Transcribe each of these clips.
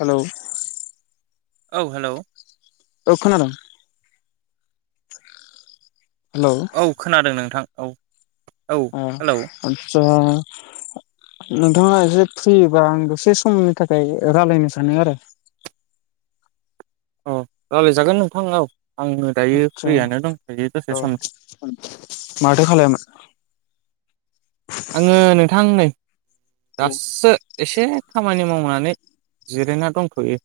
Hello. औ hello. औ खोनादों। हेलौ औ खोनादों नोंथां औ। औ अ हेलौ आतसा। नोंथाङा एसे फ्रिबा आं दसे समनि थाखाय रायलायनो सानो आरो। अ रायलायजागोन नोंथां औ। आङो दायो आदसा फ्रियानो दंथयो औ दसे सम माथो खालायामोन आङो नोंथां नै दासो एसे खामानि मावनानै। जिरायना दंथ'यो।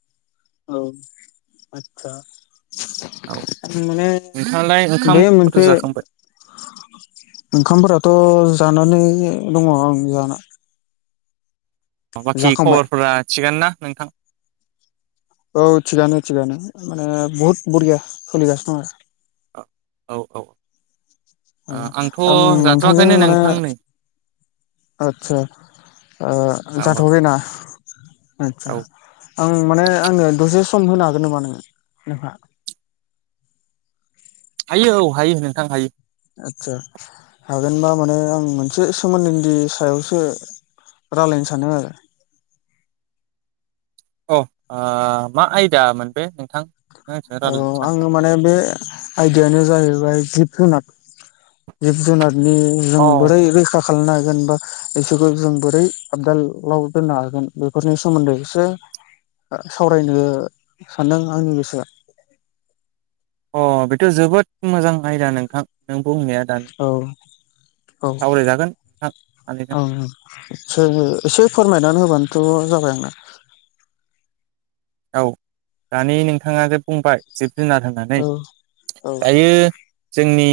औ आतसा माने नाय बे ओखाम फोरथ' मोनसे जाखांबाय। ओंखामफोराथ' जानानै दङ आं जाना। बाखि जाखांबाय खबरफोरा थिगानो ना नोंथां? औ थिगानो थिगानो माने बहुत बरिया सलिगासिनो दं आरो। औ-औ। ओ आं नोंथांजों माने नोंथां नै आतसा आ औ औ जाथ'वाखै ना? आतचा औ आं माने आङो दसे स सम होनो हागोन नामा नोङो नोंहा? हायो औ हायो नोंथां हायो आतचा हागोनबा माने आं मोनसे सोमोन्दोनि सायावसो रालायनो सानो आं अ ओ मा आयदा मोन बे नोंथां नों आंजों औ रायलायनो औ साननाया आङो माने बे आयदायानो जाहैबाय जिब जुनाद। जिब जुनारनि जों अ बोरै रैखा खालायनो हागोन बा बिसोरखौ जों बोरै आपदालाव दोननो हागोन बेफोरनि सोमोन्दै एसे ओ सावरायनो सानदों आंनि गोसोआ ओ बेथ' जोबोद मोजां आयदा नोंथां नों बुंनाया दान औ सानैजों औ उम एसे फोरमायनानै होबानो थ' जाबाय आंना औ दानि नोंथांआ जे बुंबाय जिब जुनार होनानै औ औ दायो जोंनि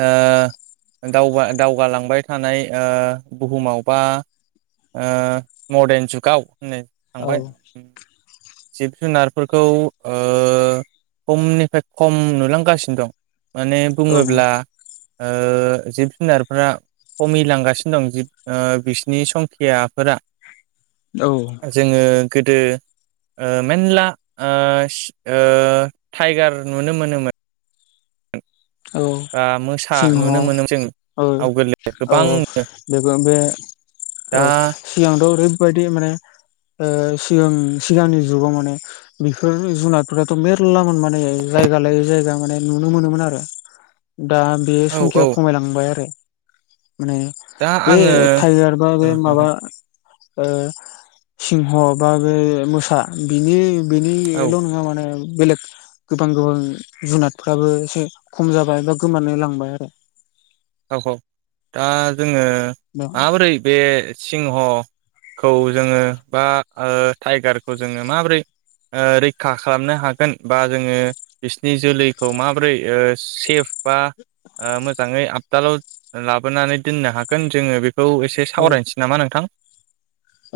ओ दावगालांबाय थानाय ओ बुहुमाव बा ओ मदेर्न जुगाव होननाय औ थांबाय जिब जुनारफोरखौ ओ खमनिफ्राय खम नुलांगासिनो दं माने बुङोब्ला औ ओ जिब जुनारफ्रा खमिलांगासिनो दं जिब ओ बिसिनि संखियाफोरा औ जोङो गोदो ओ मेनल्ला ओ-ओ थाइगार नुनो मोनोमोन। औ बा मोसा नुनो मोनोमोन जों आवगोलो गोबां औ-औ-औ बेबो बे दा औ सिगांथ ओरै बेफोरबायदि माने ओ सिगां-सिगांनि जुगाव माने बेफोर जुनारफोराथ' मेरलामोन माने। जायगा लायै जायगा माने नुनो मोनोमोन आरो दा बे औ औ संखिया खमायलांबाय आरो माने दा बे आङो टाइगार बा बे औ माबा औ ओ सिंह बा बे मोसा बिनि बिनिल' नङा माने बेलेग गोबां-गोबां जुनादफ्राबो एसे खम जाबाय बा गोमानो लांबाय आरो औ औ दा जोङो दा माबोरै बे सिंह खौ जोङो बा ओ थाइगारखौ जोङो माबोरै ओ रैखा खालामनो हागोन बा जोङो बिसिनि जोलैखौ ओ माबोरै सेफ बा ओ मोजाङै आ हटालाव लाबोनानै दोननो हागोन जोङो बेखौ एसे औ सावरायनोसै नामा नोंथां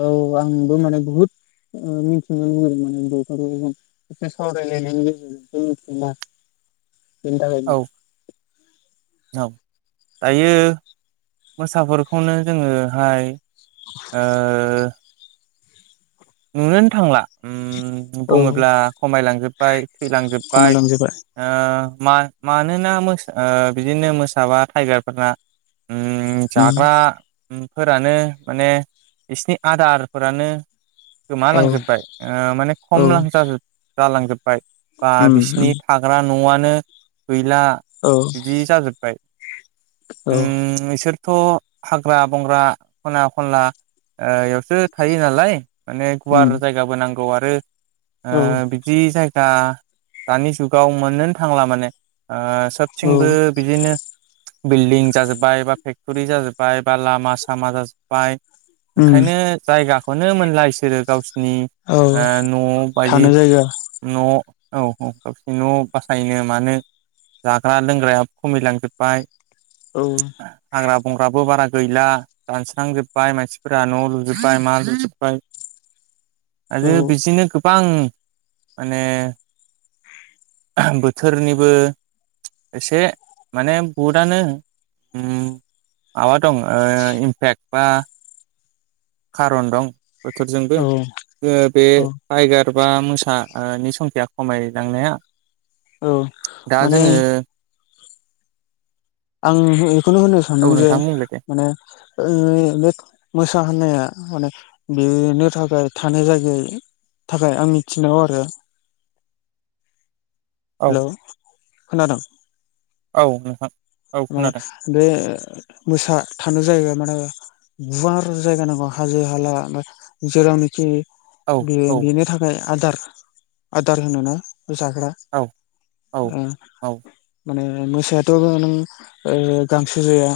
औ आंबो मानि बुहुत ओ मिथिनो लुबोयोमोन बेफोरखौ जों एसे सावराय लायनायनि गेजेरजोंसो मिथियोना औ [unintelligible] औ दायो मोसाफोरखौनो जोङो हाय ओ नुनोनो थांला उम औ बुङोब्ला खमायलां जोबबाय थैलां जोबबाय खमायलांजोबबाय ओ मा मानोना ओ बिदिनो मोसाबा टाइगारफोरा उम जाग्रा फोरानो माने बिसिनि आदारफोरानो औ गोमालांजोबबाय ओ माने औ खमलां जालांजोबबाय। बा उम उम बिसिनि थाग्रा न'आनो गैला औ बिदि जाजोबबाय। उम इसोर थ' हाग्रा बंग्रा खना खनला एयावसो थायो नालाय माने उम गुवार जायगाबो नांगौ आरो औ ओ बिदि जाय गा दानि जुगाव मोननोनो थांला माने। ओ औ सोबथिंबो बिदिनो बिल्डिं जाजोब्बाय बा फेक्ट'रि जाजोब्बाय बा लामा सामा जाजोब्बाय। उम ओंखायनो जायगाखौनो मोनला इसोरो गावसो नि औ ओ न' बादि थानो जायगा न औ औ औ न' बासायनो मानो जाग्रा लोंग्राया खमि लांजोब्बाय। औ हाग्रा बंग्राबो बारा गैला दानस्रांजोबबाय मानसिफोरा न' लुजोबबाय मा लुजोबबाय। औ आरो बिदिनो गोबां माने बोथोरनिबो एसे माने भहुदानो उम माबा दं ओ इमपेक्ट बा खारन दं बोथोरजोंबो औ ओ बे औ टाइगार सोरबा मोसानि संखिया खमायलांनाया। औ दा माने जोङो आं बेखौनो होनो औ सानदों जे नोंथां बुंलाय दे माने लेख मोसा होननाया माने बेनो थाखाय थानो जायगायै थाखाय आं मिथिनायाव आरो औ हेल' खोनादों? औ नोंथां। औ म खोनादों बे मोसा थानो जायगा माने गुवार जायगा नांगौ हाजो हाला जेरावनोखि औ बे औ बेनो थाखाय आदार आदार होनोना जाग्रा औ औ माने मोसायाथ' नों ओ गांसो जाया।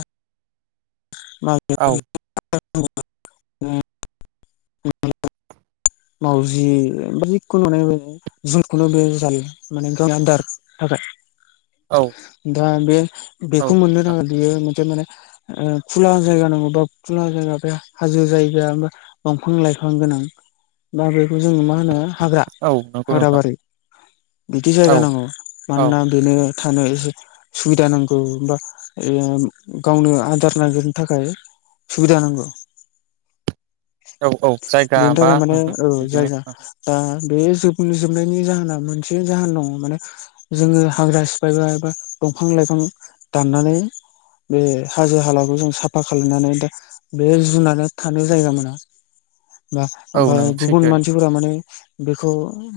औ [inaudible] मावजि जिखुनु माने [inaudible] माने गावनि आदार थाखा औ दा बे औ बेखौ मोननो नोंथां नाङा बेयो मोनसे माने ओ खुला जायगा नांगौ बा खुला जायगा बे हाजो जायगा दंफां लाइफां दा बेखौ जों मा होनो हाग्रा औ नंगौ हाग्रा नोंथां बारि बिदि औ जायगा नांगौ औ मानोना बेनो थानो एसे सुबिदा नांगौबा गावनो आदार नागिरनो थाखाय सुबिदा नांगौ औ औ जायगा बेनि बा थाखाय माने हम हम औ जायगा दा बे जोब जोबनायनि जाहोना मोनसे जाहोन दंङ माने जोङो हाग्रा सिफायबाय बा दंफां लाइफां दाननानै बे हाजो हालाखौ जों साफा खालामनानै दा बे जुनारा थानो जायगा मोना बा औ ओमफाय नों गुबुन सैथो मानसिफोरा माने बेखौ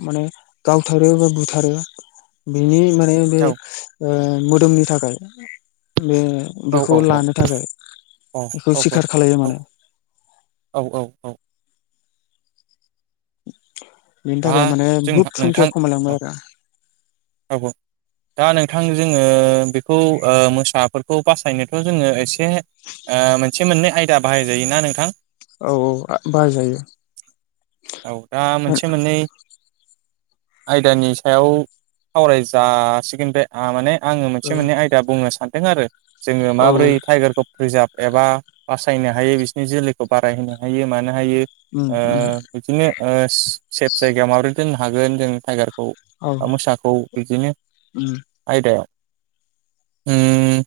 माने गावथारो बा बुथारो बेनि मा बे बे औ ओ मोदोमनि थाखाय बे औ बेखौ औ औ लानो थाखाय औ बेखौ औ सिखार खालायो माने औ औ औ बेनि दा थाखाय माने जों बहुत संखिया खमायलांबाय आरो औ-औ दा नोंथां जोङो बेखौ मोसाफोरखौ बासायनोथ' जोङो एसे मोनसे मोननै आयदा बाहायजायोना नोंथां? औ-औ बाहाय जायो। औ दा मोनसे मोननै आयदानि सायाव सावराय जासिगोन बे आ माने आंङो मोनसे मोननै आयदा बुंनो सानदों आरो जोङो औ माबोरै टाइगारखौ प्रिजार्भ एबा बासायनो हायो बिसोरनि जोलैखौ बारायहोनो हायो मानो हायो उम उम ओ बिदिनो सेफ जायगायाव माबोरै दोननो हागोन जों टाइगार खौ औ बा मोसाखौ बिदिनो उम आयदायाव ओम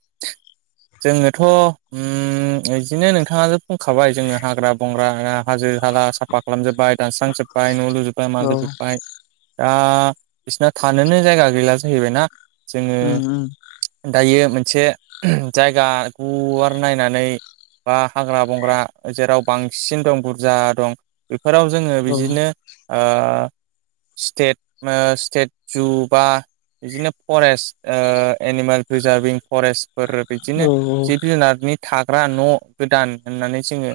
जोङोथ' ओम इदिनो नोंथाङा बुंखाबाय जोङो हाग्रा बंग्रा आरा हाजो हाला साफा जोब्बाय दांनस्रां जोब्बाय न'लुजोबबाय मा औ लुजोबबाय दा बिसोना थानोनो जायगा गैला जाहैबायना जोङो उम उम दायो मोन मोनसे जायगा गुवार नायनानै बा हाग्रा बंग्रा जेराव बांसिन दं बुरजा दं बेफोराव जोङो औ बिदिनो आ स्टेट स्टेट जुबा बिदिनो फरेस्ट एनिमेल प्रिजारभिं फरेस्ट औ [unintelligible] थाग्रा न' गोदान होननानै जोङो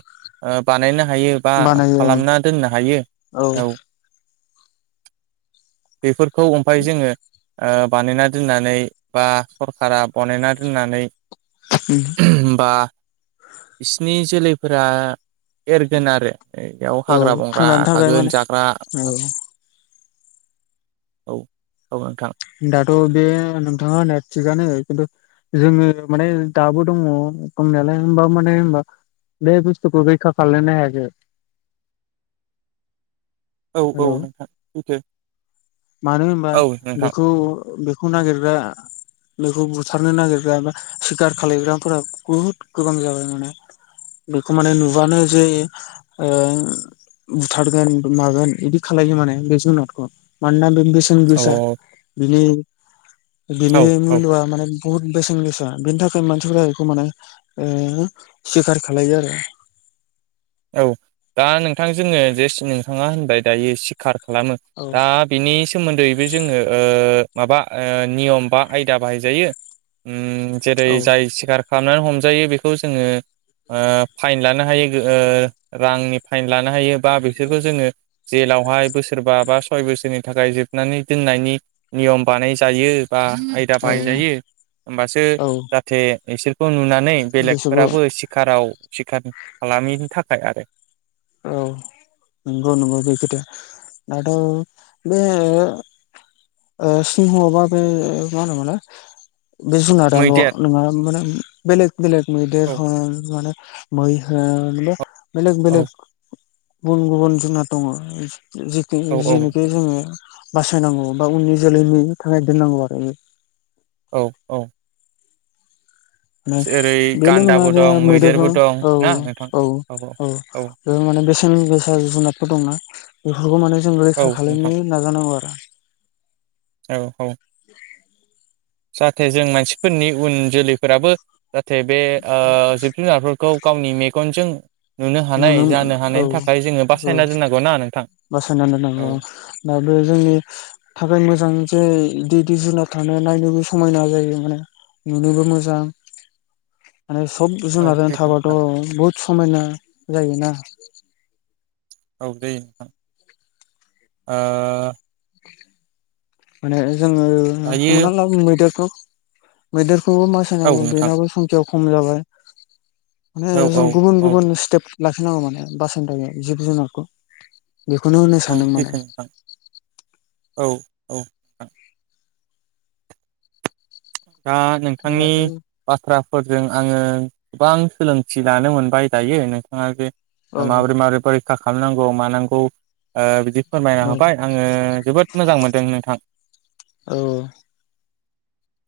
बानायनो हायो बा बानायो औ उम खालामना दोननो हायो औ [inaudible] बेफोरखौ ओमफाय जोङो ओ बानायना दोननानै बा सरखारा बनायना दोननानै बा बिसिनि जोलैफोरा एरगोन आरो बेयाव औ हाग्रा बंग्रा थांनानै थाखाय थागोन माने जाग्रा औ औ-औ नोंथां। दाथ' बे नोंथाङा होननाया थिगानो खिन्थु जोङो माने दाबो दङ दंनायालाय होनबाबो माने होनबा बे बुस्थुखौ रैखा खालायनो हायाखै औ-औ हेलौ नोंथां सैथो। मानो होनबा औ नोंथां बेखौ बेखौ नागिरग्रा बेखौ बुथारनो नागिरग्रा बा सिखार खालायग्राफोरा बुहुद गोबां जाबाय माने। बेखौ माने नुबानो जै ओ बुथारगोन मागोन बिदि खालायो माने बे जुनारखौ मानोना बेसेन गोसा औ बिनि बिनि औ औ मइल'आ माने बुहुत बेसेन गोसा बेनि थाखाय मानसिफोरा बेखौ माने सिखार खालायो आरो [inaudible] औ दा नोंथां जोङो जेसे नोंथाङा होनबाय दायो सिखार खालामो दा बिनि सोमोन्दैबो जोङो ओ माबा ओ नियम बा आयदा बाहायजायो। उम जेरै औ जाय सिखार खालामनानै हमजायो बेखौ जोङो ओ फाइन लानो हायो। ओ रांनि फाइन लानो हायो। बा बिसोरखौ जोङो जेलावहाय बोसोरबा बा सय बोसोरनि थाखाय जोबनानै दोननायनि नियम बानायजायो। बा आयदा औ बाहायजायो होमबासो औ जाहाथे बिसोर खौ नुनानै बेसोरखौ बेलेगफोराबो सिखाराव सिखार खालामैनि थाखाय आरो। औ। नंगौ नंगौ बे खोथाया आंथ' बे ओ सिंह बा बे मा होनोमोनलाय? बे जुनाराल' मैदेर नङा माने बेलेग बेलेग मैदेर औ माने मै होन बा बेलेग औ बेलेग गुबुन गुबुन जुनाद दङ। जिथु औ औ जिहेनेखि नोंथां जोङो बासायनांगौ। बा उननि जोलैनि थाखाय दोननांगौ आरो बे औ औ। जेरै बेल' नङा गान्दाबो जे दं मैदेरखौ मैदेरबो दं औ ना नोंथां औ औ बे माने बेसेन गोसा जुनादफोर दंना बेफोरखौ माने जों औ रैखा नोंथां खालामनो नाजानांगौ आरो। [inaudible] औ औ। जाहाथे जों मानसिफोरनि उन जोलैफोराबो जाहाथे ओ बे जिब जुनारफोरखौ। गावनि मेगनजों नुनो हानाय जानो औ हानायनि थाखाय जोङो औ बासायना दोननांगौना नों बासायनानै दोनांगौ औ दा बे जोंनि थाखाय मोजां जे इदि इदि जुनार थानाया नायनोबो समायना जायो माने नुनोबो मोजां माने सब औ जुनारजों सैथो थाबाथ' नोंथां बुहुद समायना जायोना। औ जायो नोंथां ओ माने जोङो हमना दायो ला मैदेरखौ मैदेर औ [unintelligible] नोंथां बेनाबो संखिया खम जाबाय माने औ औ जों गुबुन औ गुबुन स्टेट लाखिनांगौ माने बासायनो थाखाय जिब जुनारखौ। बेखौनो होनो औ सानदों माने। सैथो नोंथां औ औ नोंथां। दा नोंथांनि दाथ' बाथ्रा। फोरजों आङो गोबां सोलोंथि लानो मोनबाय दायो नोंथाङा बे औ माबोरै माबोरै रैखा खालामनांगौ मानांगौ ओ बिदि फोरमायना औ होबाय आङो जोबोद मोजां मोनदों नोंथां। औ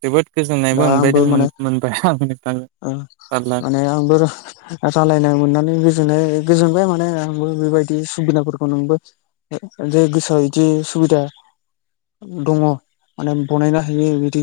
जोबोद गोजोननायबो दा आंबो मोनबायदों माने मोनबाय आं। नोंथांजों ओ रायज्लायना माने आंबो रायलायनायनो मोननानै गोजोननाय गोजोनबाय माने। आंबो बेबायदि सुबिदाफोरखौ नोंबो जे गोसोआव बिदि सुबिदा दङ माने बनायनो हायो बिदि